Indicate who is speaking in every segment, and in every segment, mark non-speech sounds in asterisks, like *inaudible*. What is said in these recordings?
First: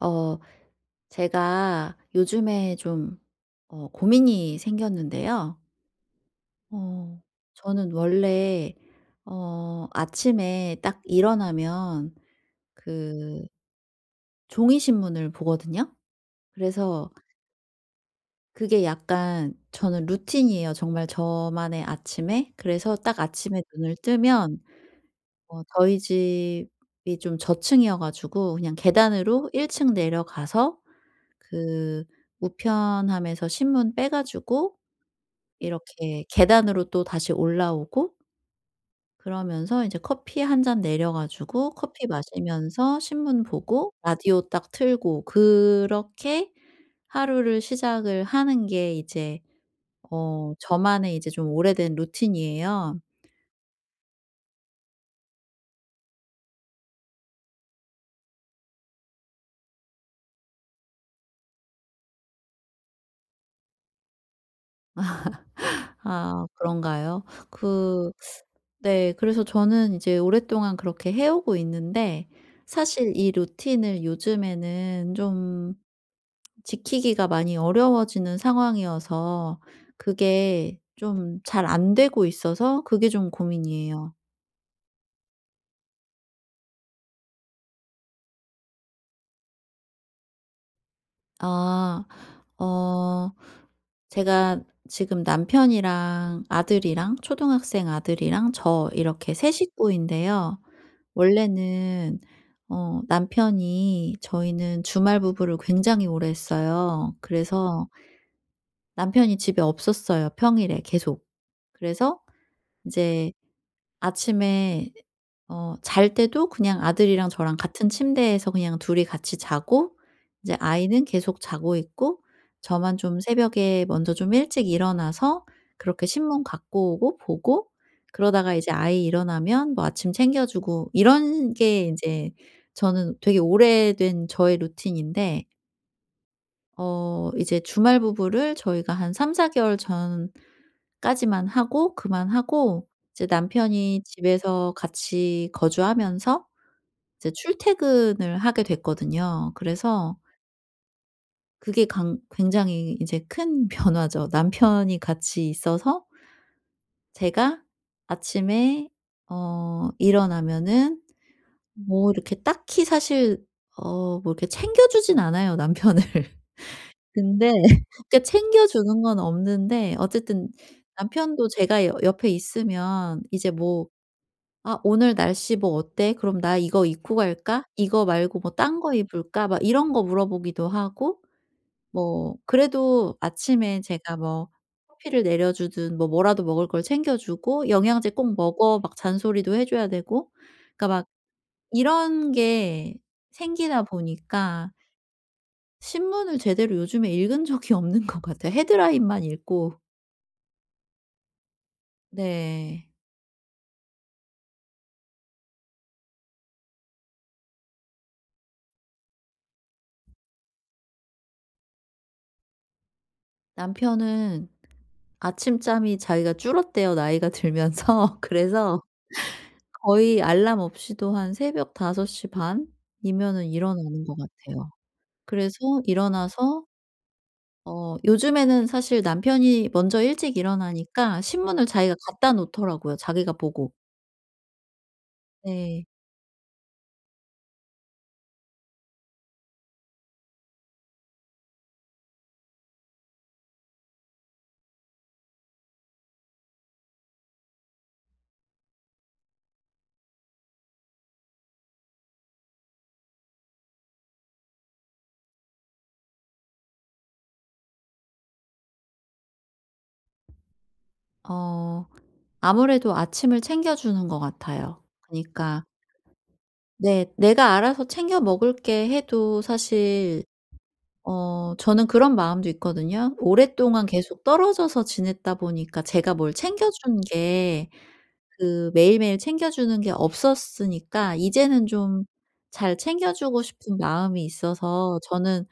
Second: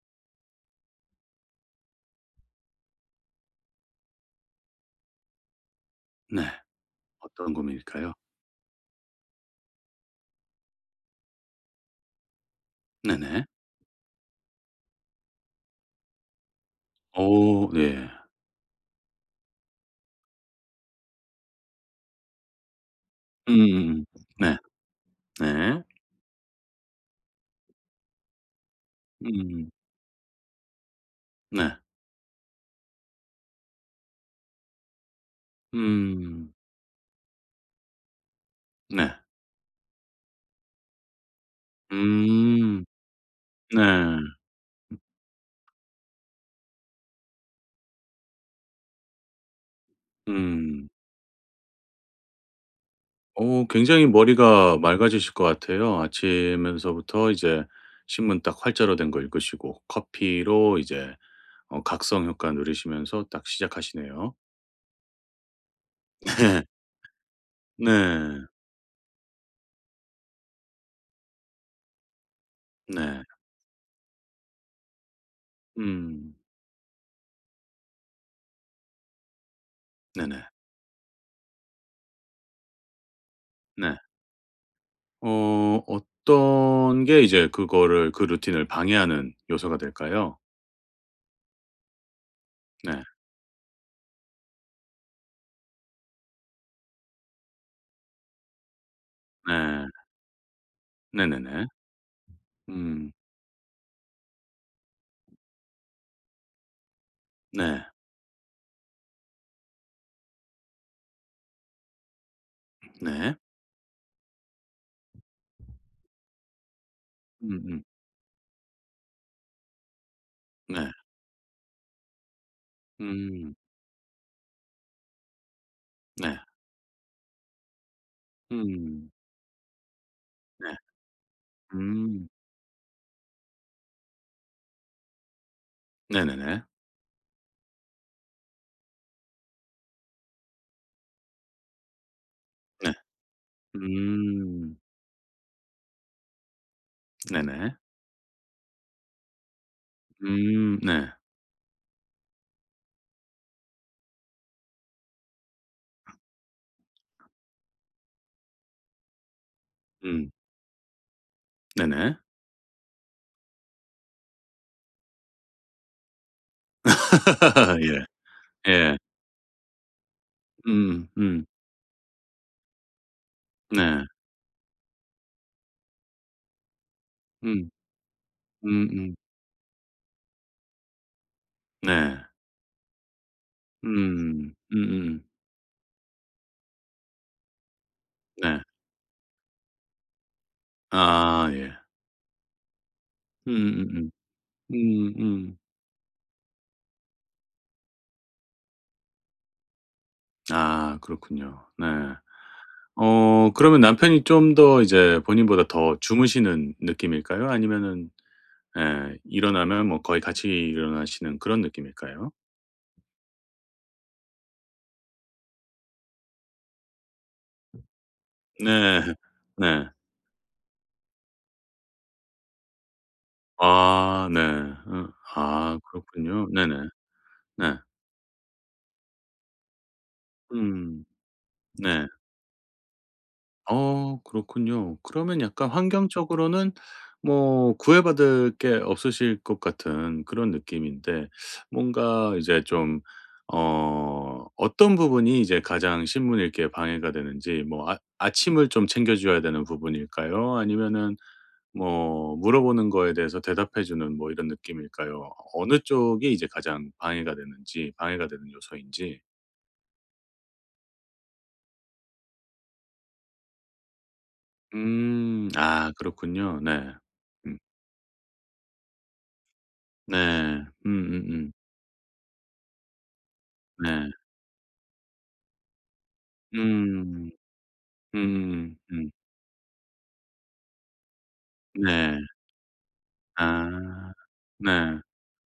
Speaker 1: 어, 제가 요즘에 좀 고민이 생겼는데요.
Speaker 2: 네.
Speaker 1: 어,
Speaker 2: 어떤
Speaker 1: 저는
Speaker 2: 고민일까요?
Speaker 1: 원래 아침에 딱 일어나면
Speaker 2: 네네.
Speaker 1: 그 종이 신문을 보거든요. 그래서
Speaker 2: 오, 네.
Speaker 1: 그게 약간 저는 루틴이에요. 정말 저만의 아침에. 그래서 딱 아침에 눈을
Speaker 2: 음음음. 네.
Speaker 1: 뜨면
Speaker 2: 네.
Speaker 1: 저희 집이 좀 저층이어가지고 그냥 계단으로
Speaker 2: 음.
Speaker 1: 1층 내려가서
Speaker 2: 네.
Speaker 1: 그 우편함에서 신문 빼가지고 이렇게
Speaker 2: 음.
Speaker 1: 계단으로 또 다시 올라오고
Speaker 2: 네.
Speaker 1: 그러면서 이제 커피 한 잔 내려 가지고 커피
Speaker 2: 음.
Speaker 1: 마시면서 신문
Speaker 2: 네.
Speaker 1: 보고 라디오 딱 틀고 그렇게 하루를 시작을 하는 게 이제
Speaker 2: 음.
Speaker 1: 저만의 이제 좀 오래된 루틴이에요.
Speaker 2: 굉장히 머리가 맑아지실 것 같아요. 아침에서부터 이제 신문 딱 활자로 된 거 읽으시고 커피로 이제 각성 효과 누리시면서 딱 시작하시네요.
Speaker 1: 아,
Speaker 2: *laughs*
Speaker 1: 그런가요?
Speaker 2: 네.
Speaker 1: 그
Speaker 2: 네.
Speaker 1: 네, 그래서 저는 이제 오랫동안 그렇게 해 오고 있는데 사실
Speaker 2: 네.
Speaker 1: 이 루틴을 요즘에는 좀
Speaker 2: 음.
Speaker 1: 지키기가 많이 어려워지는 상황이어서
Speaker 2: 네네.
Speaker 1: 그게 좀 잘 안 되고 있어서 그게 좀
Speaker 2: 네.
Speaker 1: 고민이에요.
Speaker 2: 어떤 게 이제 그거를 그 루틴을 방해하는 요소가 될까요?
Speaker 1: 아.
Speaker 2: 네.
Speaker 1: 어 제가 지금 남편이랑 아들이랑 초등학생 아들이랑 저 이렇게 세
Speaker 2: 네.
Speaker 1: 식구인데요.
Speaker 2: 네네네.
Speaker 1: 원래는
Speaker 2: 음.
Speaker 1: 남편이 저희는 주말 부부를 굉장히 오래 했어요.
Speaker 2: 네.
Speaker 1: 그래서 남편이 집에 없었어요, 평일에 계속. 그래서 이제
Speaker 2: 네.
Speaker 1: 아침에 잘 때도 그냥 아들이랑 저랑
Speaker 2: 음음.
Speaker 1: 같은 침대에서 그냥 둘이 같이 자고 이제
Speaker 2: 네.
Speaker 1: 아이는 계속 자고 있고 저만 좀
Speaker 2: 음.
Speaker 1: 새벽에 먼저 좀 일찍 일어나서 그렇게
Speaker 2: 네.
Speaker 1: 신문 갖고 오고 보고 그러다가 이제 아이
Speaker 2: 음.
Speaker 1: 일어나면 뭐 아침 챙겨
Speaker 2: 네.
Speaker 1: 주고 이런 게
Speaker 2: 음.
Speaker 1: 인제 저는 되게 오래된 저의 루틴인데
Speaker 2: 네네네.
Speaker 1: 이제 주말 부부를 저희가 한 3-4 개월 전까지만 하고 그만하고
Speaker 2: 네.
Speaker 1: 이제 남편이 집에서
Speaker 2: 음.
Speaker 1: 같이 거주하면서 이제
Speaker 2: 네네.
Speaker 1: 출퇴근을 하게 됐거든요. 그래서
Speaker 2: 음. 네.
Speaker 1: 그게 강 굉장히 이제 큰 *laughs* 변화죠. 남편이 같이 있어서 제가 아침에
Speaker 2: 음.
Speaker 1: 일어나면은 뭐
Speaker 2: 네네.
Speaker 1: 이렇게 딱히 사실 뭐 이렇게 챙겨주진 않아요, 남편을. 근데
Speaker 2: *laughs*
Speaker 1: *laughs*
Speaker 2: 예.
Speaker 1: 그러니까
Speaker 2: 예.
Speaker 1: 챙겨주는 건 없는데 어쨌든
Speaker 2: 음. 음.
Speaker 1: 남편도 제가 여 옆에 있으면 이제 뭐
Speaker 2: 네.
Speaker 1: "아, 오늘 날씨 뭐 어때? 그럼 나 이거 입고 갈까?
Speaker 2: 음.
Speaker 1: 이거 말고 뭐 딴 거
Speaker 2: 음음.
Speaker 1: 입을까?" 막 이런 거 물어보기도 하고
Speaker 2: 네.
Speaker 1: 뭐 그래도 아침에 제가 뭐
Speaker 2: 음.
Speaker 1: 커피를
Speaker 2: 음음.
Speaker 1: 내려 주든 뭐라도 먹을 걸 챙겨 주고 "영양제 꼭
Speaker 2: 네.
Speaker 1: 먹어." 막 잔소리도 해 줘야 되고 그러니까 막
Speaker 2: 아 예.
Speaker 1: 이런 게 생기다
Speaker 2: 음음음.
Speaker 1: 보니까
Speaker 2: 음음.
Speaker 1: 신문을 제대로 요즘에 읽은 적이 없는 것 같아요. 헤드라인만 읽고.
Speaker 2: 아 그렇군요. 네.
Speaker 1: 네.
Speaker 2: 그러면 남편이 좀 더 이제 본인보다 더 주무시는 느낌일까요? 아니면은 예 일어나면 뭐 거의 같이 일어나시는 그런 느낌일까요?
Speaker 1: 남편은 아침잠이 자기가 줄었대요, 나이가 들면서. *laughs* 그래서
Speaker 2: 네. 네.
Speaker 1: 거의 알람 없이도 한 새벽 5시 반 이면은 일어나는 것
Speaker 2: 아 네.
Speaker 1: 같아요. 그래서
Speaker 2: 아 그렇군요.
Speaker 1: 일어나서
Speaker 2: 네네. 네.
Speaker 1: 요즘에는 사실 남편이 먼저 일찍
Speaker 2: 음.
Speaker 1: 일어나니까 신문을 자기가
Speaker 2: 네.
Speaker 1: 갖다 놓더라고요, 자기가 보고.
Speaker 2: 그렇군요. 그러면 약간
Speaker 1: 네.
Speaker 2: 환경적으로는 뭐 구애받을 게 없으실 것 같은 그런 느낌인데 뭔가 이제 좀 어떤 부분이 이제 가장 신문 읽기에 방해가 되는지 뭐 아침을 좀 챙겨 줘야 되는 부분일까요? 아니면은 뭐 물어보는 거에 대해서 대답해 주는 뭐 이런 느낌일까요? 어느 쪽이 이제 가장 방해가 되는지 방해가 되는 요소인지.
Speaker 1: 어 아무래도 아침을 챙겨 주는 것 같아요.
Speaker 2: 음.
Speaker 1: 그니까 러
Speaker 2: 아 그렇군요. 네.
Speaker 1: 네. 내가
Speaker 2: 음.
Speaker 1: 알아서 챙겨 먹을게 해도 사실
Speaker 2: 네.
Speaker 1: 저는 그런 마음도 있거든요. 오랫동안
Speaker 2: 네.
Speaker 1: 계속 떨어져서 지냈다 보니까 제가 뭘 챙겨준
Speaker 2: 음.
Speaker 1: 게
Speaker 2: 음.
Speaker 1: 매일매일 챙겨주는 게 없었으니까 이제는
Speaker 2: 음.
Speaker 1: 좀
Speaker 2: 네.
Speaker 1: 잘 챙겨주고 싶은
Speaker 2: 아.
Speaker 1: 마음이 있어서
Speaker 2: 네.
Speaker 1: 저는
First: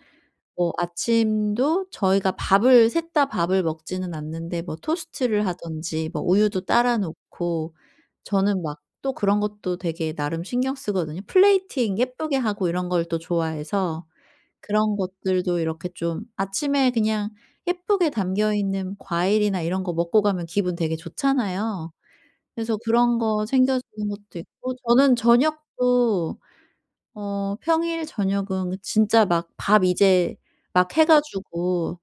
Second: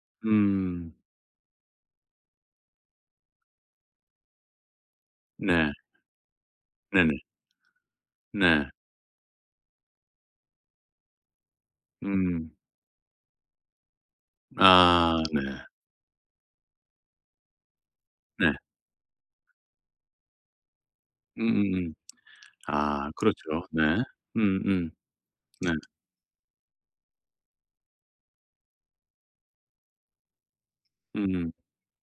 Speaker 1: 뭐
Speaker 2: 음.
Speaker 1: 아침도 저희가 밥을 셋다 밥을 먹지는 않는데 뭐 토스트를
Speaker 2: 네.
Speaker 1: 하든지 뭐 우유도 따라
Speaker 2: 네네.
Speaker 1: 놓고 저는
Speaker 2: 네.
Speaker 1: 막 또 그런 것도 되게 나름 신경 쓰거든요. 플레이팅 예쁘게
Speaker 2: 음.
Speaker 1: 하고 이런 걸 또 좋아해서 그런
Speaker 2: 아 네.
Speaker 1: 것들도 이렇게 좀 아침에 그냥 예쁘게
Speaker 2: 네.
Speaker 1: 담겨 있는 과일이나 이런 거 먹고 가면 기분 되게 좋잖아요.
Speaker 2: 음음음.
Speaker 1: 그래서
Speaker 2: 아
Speaker 1: 그런 거
Speaker 2: 그렇죠.
Speaker 1: 챙겨
Speaker 2: 네.
Speaker 1: 주는 것도 있고
Speaker 2: 음음.
Speaker 1: 저는
Speaker 2: 네.
Speaker 1: 저녁도 평일 저녁은 진짜 막 밥 이제 막 해
Speaker 2: 음음.
Speaker 1: 가지고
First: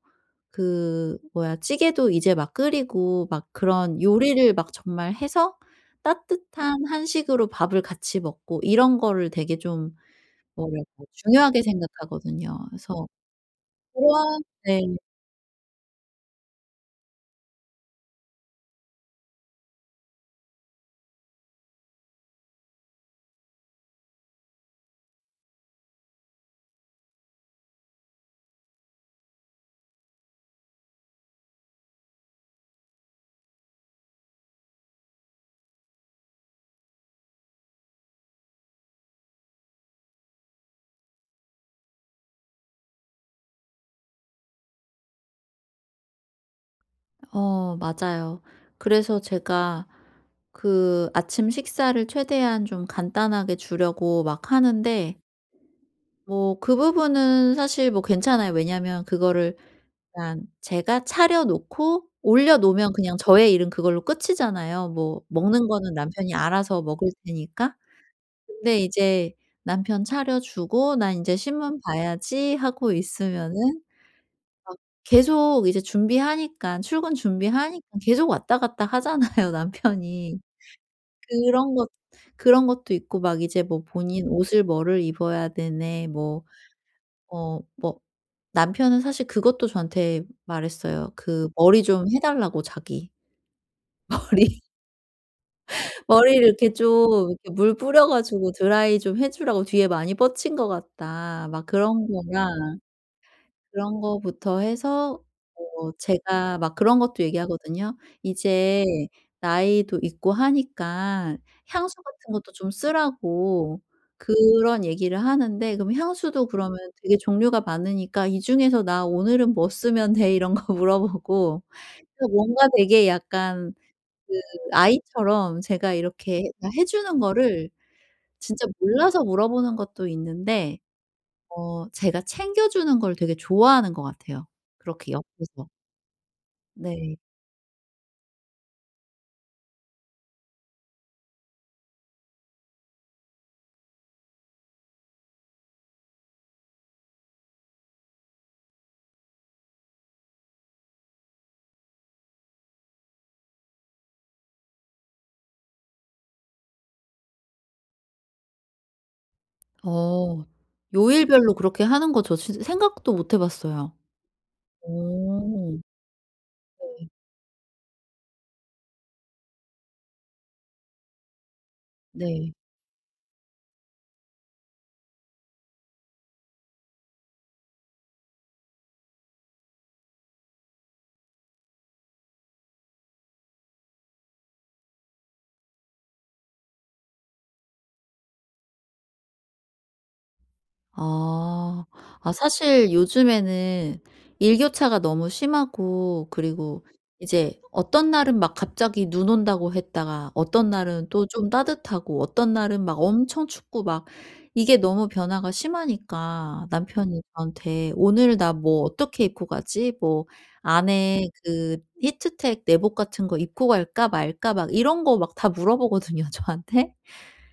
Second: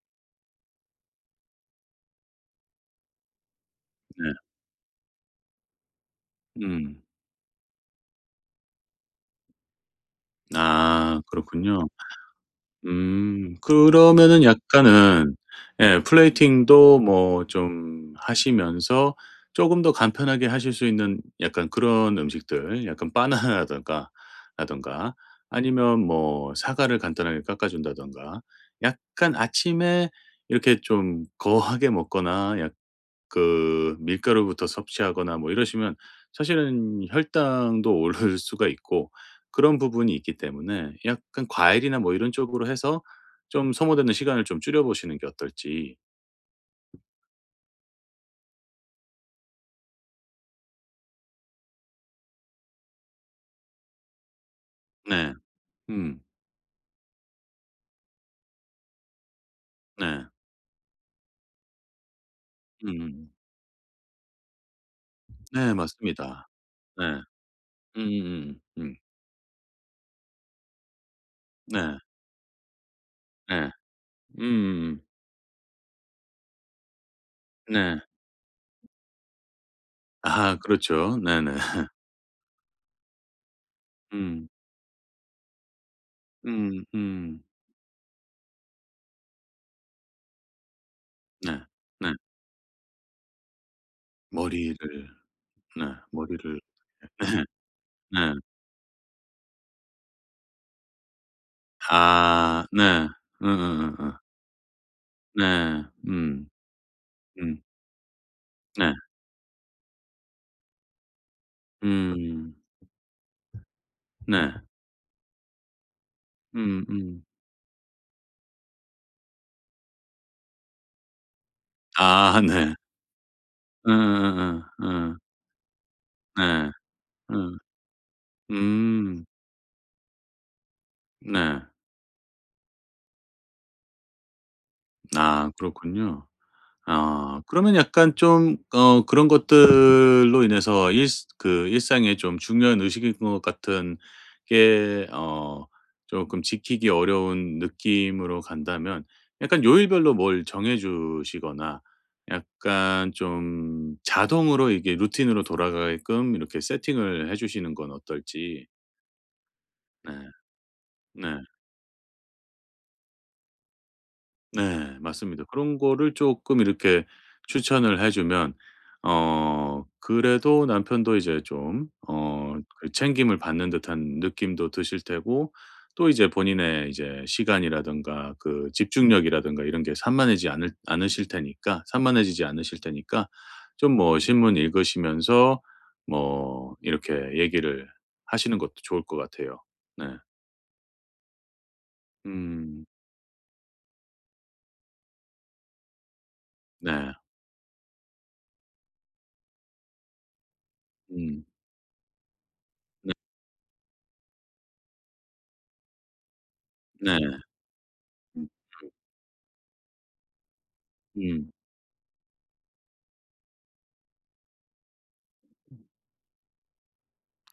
Speaker 1: 그 뭐야 찌개도 이제 막 끓이고 막 그런
Speaker 2: 네.
Speaker 1: 요리를 막 정말 해서 따뜻한
Speaker 2: 음.
Speaker 1: 한식으로 밥을 같이 먹고 이런 거를 되게 좀 뭐랄까
Speaker 2: 아
Speaker 1: 중요하게
Speaker 2: 그렇군요.
Speaker 1: 생각하거든요. 그래서
Speaker 2: 음.
Speaker 1: 그런
Speaker 2: 그러면은
Speaker 1: 네.
Speaker 2: 약간은 예 플레이팅도 뭐 좀 하시면서 쪼금 더 간편하게 하실 수 있는 약간 그런 음식들 약간 바나나라든가 라든가 아니면 뭐 사과를 간단하게 깎아 준다든가 약간 아침에 이렇게 좀 거하게 먹거나 약 그 밀가루부터 섭취하거나 뭐 이러시면 사실은 혈당도 오를 수가 있고 그런 부분이 있기 때문에 약간 과일이나 뭐 이런 쪽으로 해서 좀 소모되는 시간을 좀 줄여 보시는 게 어떨지.
Speaker 1: 맞아요. 그래서 제가 그 아침 식사를 최대한 좀 간단하게 주려고 막 하는데
Speaker 2: 네. 음.
Speaker 1: 뭐 그 부분은 사실 뭐 괜찮아요. 왜냐면 그거를
Speaker 2: 네.
Speaker 1: 그냥 제가 차려 놓고 올려 놓으면 그냥
Speaker 2: 음음.
Speaker 1: 저의 일은 그걸로 끝이잖아요. 뭐 먹는
Speaker 2: 네
Speaker 1: 거는 남편이
Speaker 2: 맞습니다.
Speaker 1: 알아서
Speaker 2: 네.
Speaker 1: 먹을 테니까.
Speaker 2: 음.
Speaker 1: 근데
Speaker 2: 음. 음.
Speaker 1: 이제 남편 차려 주고 '나 이제 신문
Speaker 2: 네.
Speaker 1: 봐야지.' 하고
Speaker 2: 네.
Speaker 1: 있으면은
Speaker 2: 음음음.
Speaker 1: 계속 이제 준비하니까 출근 준비하니
Speaker 2: 네.
Speaker 1: 까 계속 왔다 갔다 하잖아요 *laughs* 남편이.
Speaker 2: 아 그렇죠. 네네.
Speaker 1: 그런 것
Speaker 2: *laughs*
Speaker 1: 그런 것도 있고 막 이제 뭐 본인
Speaker 2: 음.
Speaker 1: 옷을 뭐를 입어야 되네 뭐
Speaker 2: 음 음.
Speaker 1: 어 뭐 남편은 사실 그것도 저한테 말했어요.
Speaker 2: 네.
Speaker 1: 머리 좀
Speaker 2: 네.
Speaker 1: 해 달라고 자기. *laughs* 머리
Speaker 2: 머리를 네.
Speaker 1: 머리를
Speaker 2: 머리를
Speaker 1: 이렇게 좀
Speaker 2: *laughs*
Speaker 1: 이렇게 물 뿌려
Speaker 2: 네. 네.
Speaker 1: 가지고 드라이 좀 해 주라고 뒤에 많이 뻗친 것 같다. 막 그런
Speaker 2: 아
Speaker 1: 거랑
Speaker 2: 네.
Speaker 1: 그런
Speaker 2: 음음음음.
Speaker 1: 거부터 해서
Speaker 2: 네. 음.
Speaker 1: 제가 막 그런 것도
Speaker 2: 음.
Speaker 1: 얘기하거든요. "이제
Speaker 2: 네.
Speaker 1: 나이도 있고 하니까 향수 같은 것도
Speaker 2: 음.
Speaker 1: 좀 쓰라고."
Speaker 2: 네.
Speaker 1: 그런 얘기를 하는데 그럼 향수도 그러면 되게
Speaker 2: 음음.
Speaker 1: 종류가 많으니까 "이 중에서 나 오늘은 뭐 쓰면 돼?" 이런 거 *laughs* 물어보고 그러니까
Speaker 2: 아
Speaker 1: 뭔가
Speaker 2: 네.
Speaker 1: 되게 약간 그
Speaker 2: 예예예예.
Speaker 1: 아이처럼 제가
Speaker 2: 예.
Speaker 1: 이렇게 다
Speaker 2: 예.
Speaker 1: 해 주는
Speaker 2: 음.
Speaker 1: 거를 진짜 몰라서
Speaker 2: 음.
Speaker 1: 물어보는 것도 있는데
Speaker 2: 네.
Speaker 1: 제가 챙겨 주는 걸 되게 좋아하는 것 같아요. 그렇게
Speaker 2: 아
Speaker 1: 옆에서.
Speaker 2: 그렇군요.
Speaker 1: 네.
Speaker 2: 아 그러면 약간 좀 그런 것들로 인해서 일스 그 일상에 좀 중요한 의식인 것 같은 게 쪼끔 지키기 어려운 느낌으로 간다면 약간 요일별로 뭘 정해 주시거나 약간 좀 자동으로 이게 루틴으로 돌아가게끔 이렇게 세팅을 해 주시는 건 어떨지. 네.
Speaker 1: 어.
Speaker 2: 네.
Speaker 1: 요일별로 그렇게 하는 거 저 진짜 생각도 못 해 봤어요.
Speaker 2: 네. 맞습니다.
Speaker 1: 어.
Speaker 2: 그런 거를 조금 이렇게
Speaker 1: 네.
Speaker 2: 추천을 해 주면 그래도 남편도 이제 좀
Speaker 1: 네.
Speaker 2: 그 챙김을 받는 듯한 느낌도 드실 테고 또 이제 본인의 이제 시간이라든가 그 집중력이라든가 이런 게 산만해지지 않으실 테니까 좀 뭐 신문 읽으시면서 뭐 이렇게 얘기를 하시는 것도 좋을 것 같아요. 네.
Speaker 1: 아. 아,
Speaker 2: 음.
Speaker 1: 사실 요즘에는 일교차가 너무 심하고 그리고
Speaker 2: 네.
Speaker 1: 이제 어떤 날은 막 갑자기 눈 온다고 했다가 어떤 날은 또
Speaker 2: 음.
Speaker 1: 좀 따뜻하고 어떤 날은 막 엄청 춥고 막 이게 너무 변화가 심하니까
Speaker 2: 네.
Speaker 1: 남편이 저한테 "오늘
Speaker 2: 음.
Speaker 1: 나 뭐 어떻게 입고 가지? 뭐 안에
Speaker 2: 음.
Speaker 1: 그 히트텍 내복 같은 거 입고 갈까 말까?" 막 이런 거 막 다 물어보거든요, 저한테.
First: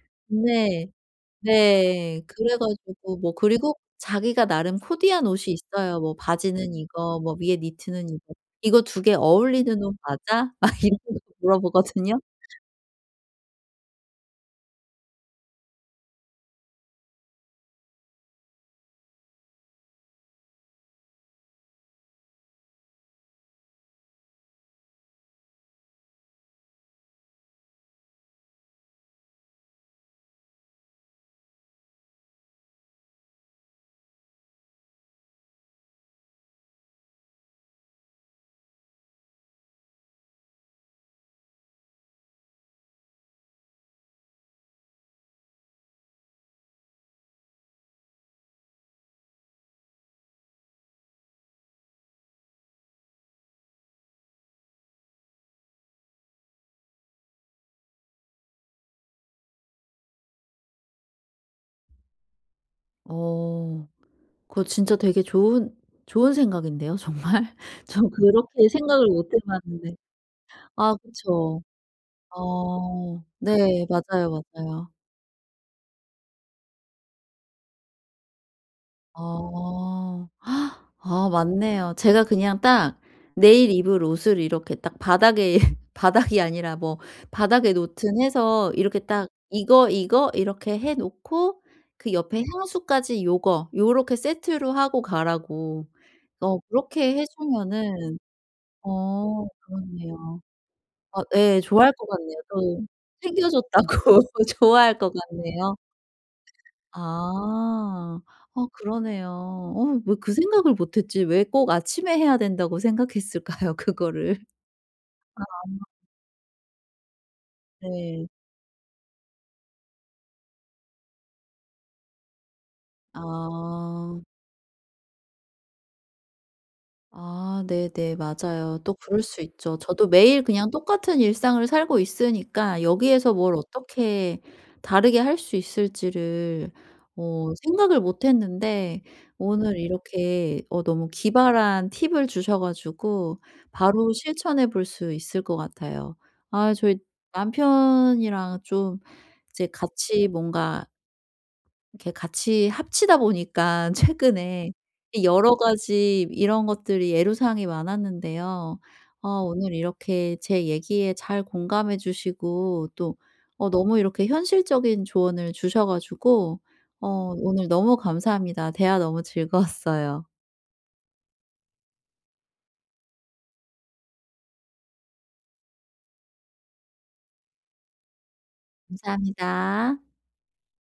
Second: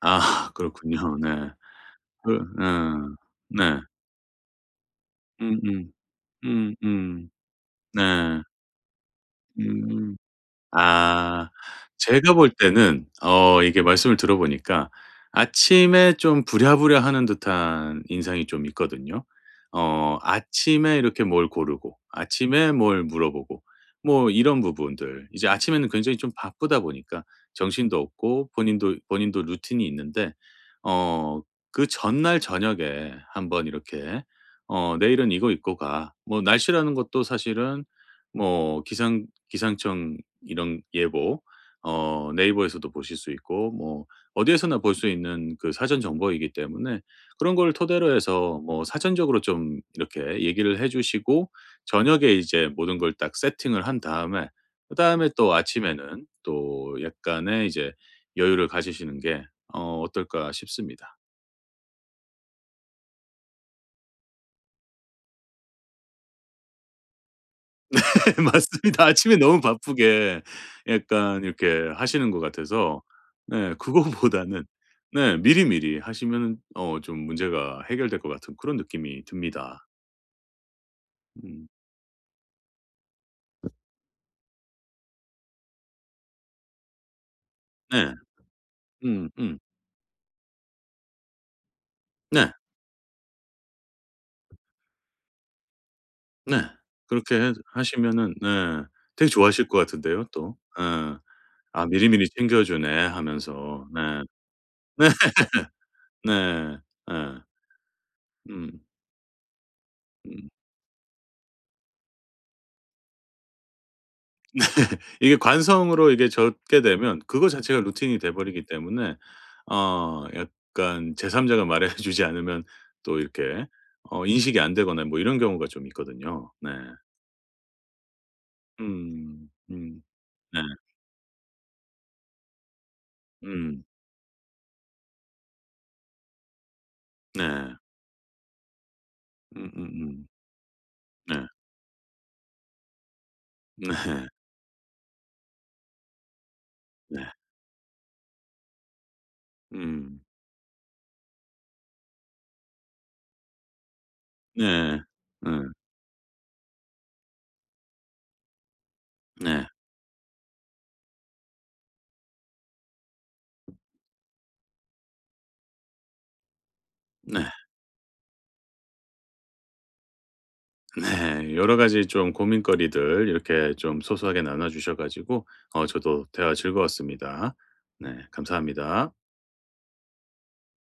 Speaker 2: 아
Speaker 1: 네.
Speaker 2: 그렇군요. 네.
Speaker 1: 네.
Speaker 2: 그
Speaker 1: 그래
Speaker 2: 예.
Speaker 1: 가지고 뭐, 그리고
Speaker 2: 네.
Speaker 1: 자기가 나름 코디한 옷이
Speaker 2: 음음.
Speaker 1: 있어요. 뭐 "바지는 이거."
Speaker 2: 음음.
Speaker 1: 뭐 "위에
Speaker 2: 네.
Speaker 1: 니트는 이거." "이거 두 개 어울리는 옷
Speaker 2: 음.
Speaker 1: 맞아?" 막 이런 거
Speaker 2: 아.
Speaker 1: 물어보거든요.
Speaker 2: 제가 볼 때는 이게 말씀을 들어 보니까 아침에 좀 부랴부랴 하는 듯한 인상이 좀 있거든요. 아침에 이렇게 뭘 고르고 아침에 뭘 물어보고 뭐 이런 부분들. 이제 아침에는 굉장히 좀 바쁘다 보니까 정신도 없고 본인도 본인도 루틴이 있는데 어 그 전날 저녁에 한번 이렇게 "내일은 이거 입고 가." 뭐 날씨라는 것도 사실은 뭐 기상청 이런 예보 네이버에서도 보실 수 있고 뭐 어디에서나 볼 수 있는 그 사전 정보이기 때문에 그런 걸 토대로 해서 뭐 사전적으로 좀 이렇게 얘기를 해 주시고 저녁에 이제 모든 걸 딱 세팅을 한 다음에 그다음에 또 아침에는 또 약간의 이제 여유를 가지시는 게 어떨까 싶습니다.
Speaker 1: 어. 그거 진짜 되게 좋은 생각인데요, 정말. *laughs* 전
Speaker 2: *laughs* 예
Speaker 1: 그렇게
Speaker 2: 맞습니다.
Speaker 1: 생각을 못
Speaker 2: 아침에
Speaker 1: 해
Speaker 2: 너무
Speaker 1: 봤는데.
Speaker 2: 바쁘게
Speaker 1: 아,
Speaker 2: 약간
Speaker 1: 그쵸.
Speaker 2: 이렇게 하시는 것 같아서
Speaker 1: 어.
Speaker 2: 네
Speaker 1: 네. 맞아요,
Speaker 2: 그거보다는
Speaker 1: 맞아요.
Speaker 2: 네 미리미리 하시면은 좀 문제가 해결될 것 같은 그런 느낌이 듭니다.
Speaker 1: 어. 아,
Speaker 2: 음.
Speaker 1: 맞네요. 제가 그냥 딱 내일 입을 옷을 이렇게 딱 바닥에 *laughs* 바닥이 아니라 뭐 바닥에
Speaker 2: 네.
Speaker 1: 놓든 해서 이렇게
Speaker 2: 음
Speaker 1: 딱
Speaker 2: 음.
Speaker 1: "이거, 이거." 이렇게 해 놓고 그 옆에
Speaker 2: 네.
Speaker 1: 향수까지 요거 요렇게 세트로 하고 가라고.
Speaker 2: 네.
Speaker 1: 그렇게 해
Speaker 2: 그렇게 해
Speaker 1: 주면은
Speaker 2: 하시면은 네 되게 좋아하실 것 같은데요
Speaker 1: 그렇네요.
Speaker 2: 또. 예.
Speaker 1: 아, 예.
Speaker 2: '아
Speaker 1: 좋아할 것
Speaker 2: 미리미리
Speaker 1: 같네요.
Speaker 2: 챙겨
Speaker 1: 또
Speaker 2: 주네.'
Speaker 1: 챙겨줬다고
Speaker 2: 하면서. 네.
Speaker 1: *laughs* 좋아할
Speaker 2: 네.
Speaker 1: 것 같네요.
Speaker 2: 네. 예.
Speaker 1: 아.
Speaker 2: 음.
Speaker 1: 그러네요. 왜 그
Speaker 2: 음.
Speaker 1: 생각을 못 했지? 왜 꼭 아침에 해야 된다고 생각했을까요? *laughs* 그거를.
Speaker 2: 이게 관성으로 이게 젖게 되면 그거 자체가 루틴이
Speaker 1: 네.
Speaker 2: 돼 버리기 때문에 약간 제3 자가 말해 *laughs* 주지 않으면 또 이렇게
Speaker 1: 아.
Speaker 2: 인식이 안 되거나 뭐 이런 경우가 좀 있거든요. 네.
Speaker 1: 아, 네네. 맞아요. 또 그럴 수
Speaker 2: 음.
Speaker 1: 있죠.
Speaker 2: 음.
Speaker 1: 저도 매일
Speaker 2: 네.
Speaker 1: 그냥 똑같은 일상을 살고 있으니까 여기에서 뭘
Speaker 2: 음.
Speaker 1: 어떻게 다르게 할 수 있을지를
Speaker 2: 네.
Speaker 1: 생각을 못 했는데 오늘
Speaker 2: 음음음.
Speaker 1: 이렇게 너무
Speaker 2: 네.
Speaker 1: 기발한 팁을 주셔 가지고 바로
Speaker 2: 네.
Speaker 1: 실천해 볼 수 있을 것 같아요. 아, 저희
Speaker 2: 네.
Speaker 1: 남편이랑 좀 이제
Speaker 2: 음.
Speaker 1: 같이 뭔가 이렇게 같이 합치다 보니까 *laughs* 최근에
Speaker 2: 네.
Speaker 1: 여러
Speaker 2: 음.
Speaker 1: 가지 이런 것들이 애로사항이 많았는데요.
Speaker 2: 네.
Speaker 1: 오늘 이렇게 제 얘기에 잘 공감해 주시고 또 너무 이렇게 현실적인 조언을 주셔 가지고 어
Speaker 2: 네.
Speaker 1: 오늘 너무 감사합니다. 대화 너무 즐거웠어요.
Speaker 2: 네. 여러 가지 좀 고민거리들 이렇게 좀 소소하게 나눠 주셔 가지고 저도 대화 즐거웠습니다. 네. 감사합니다.
Speaker 1: 감사합니다.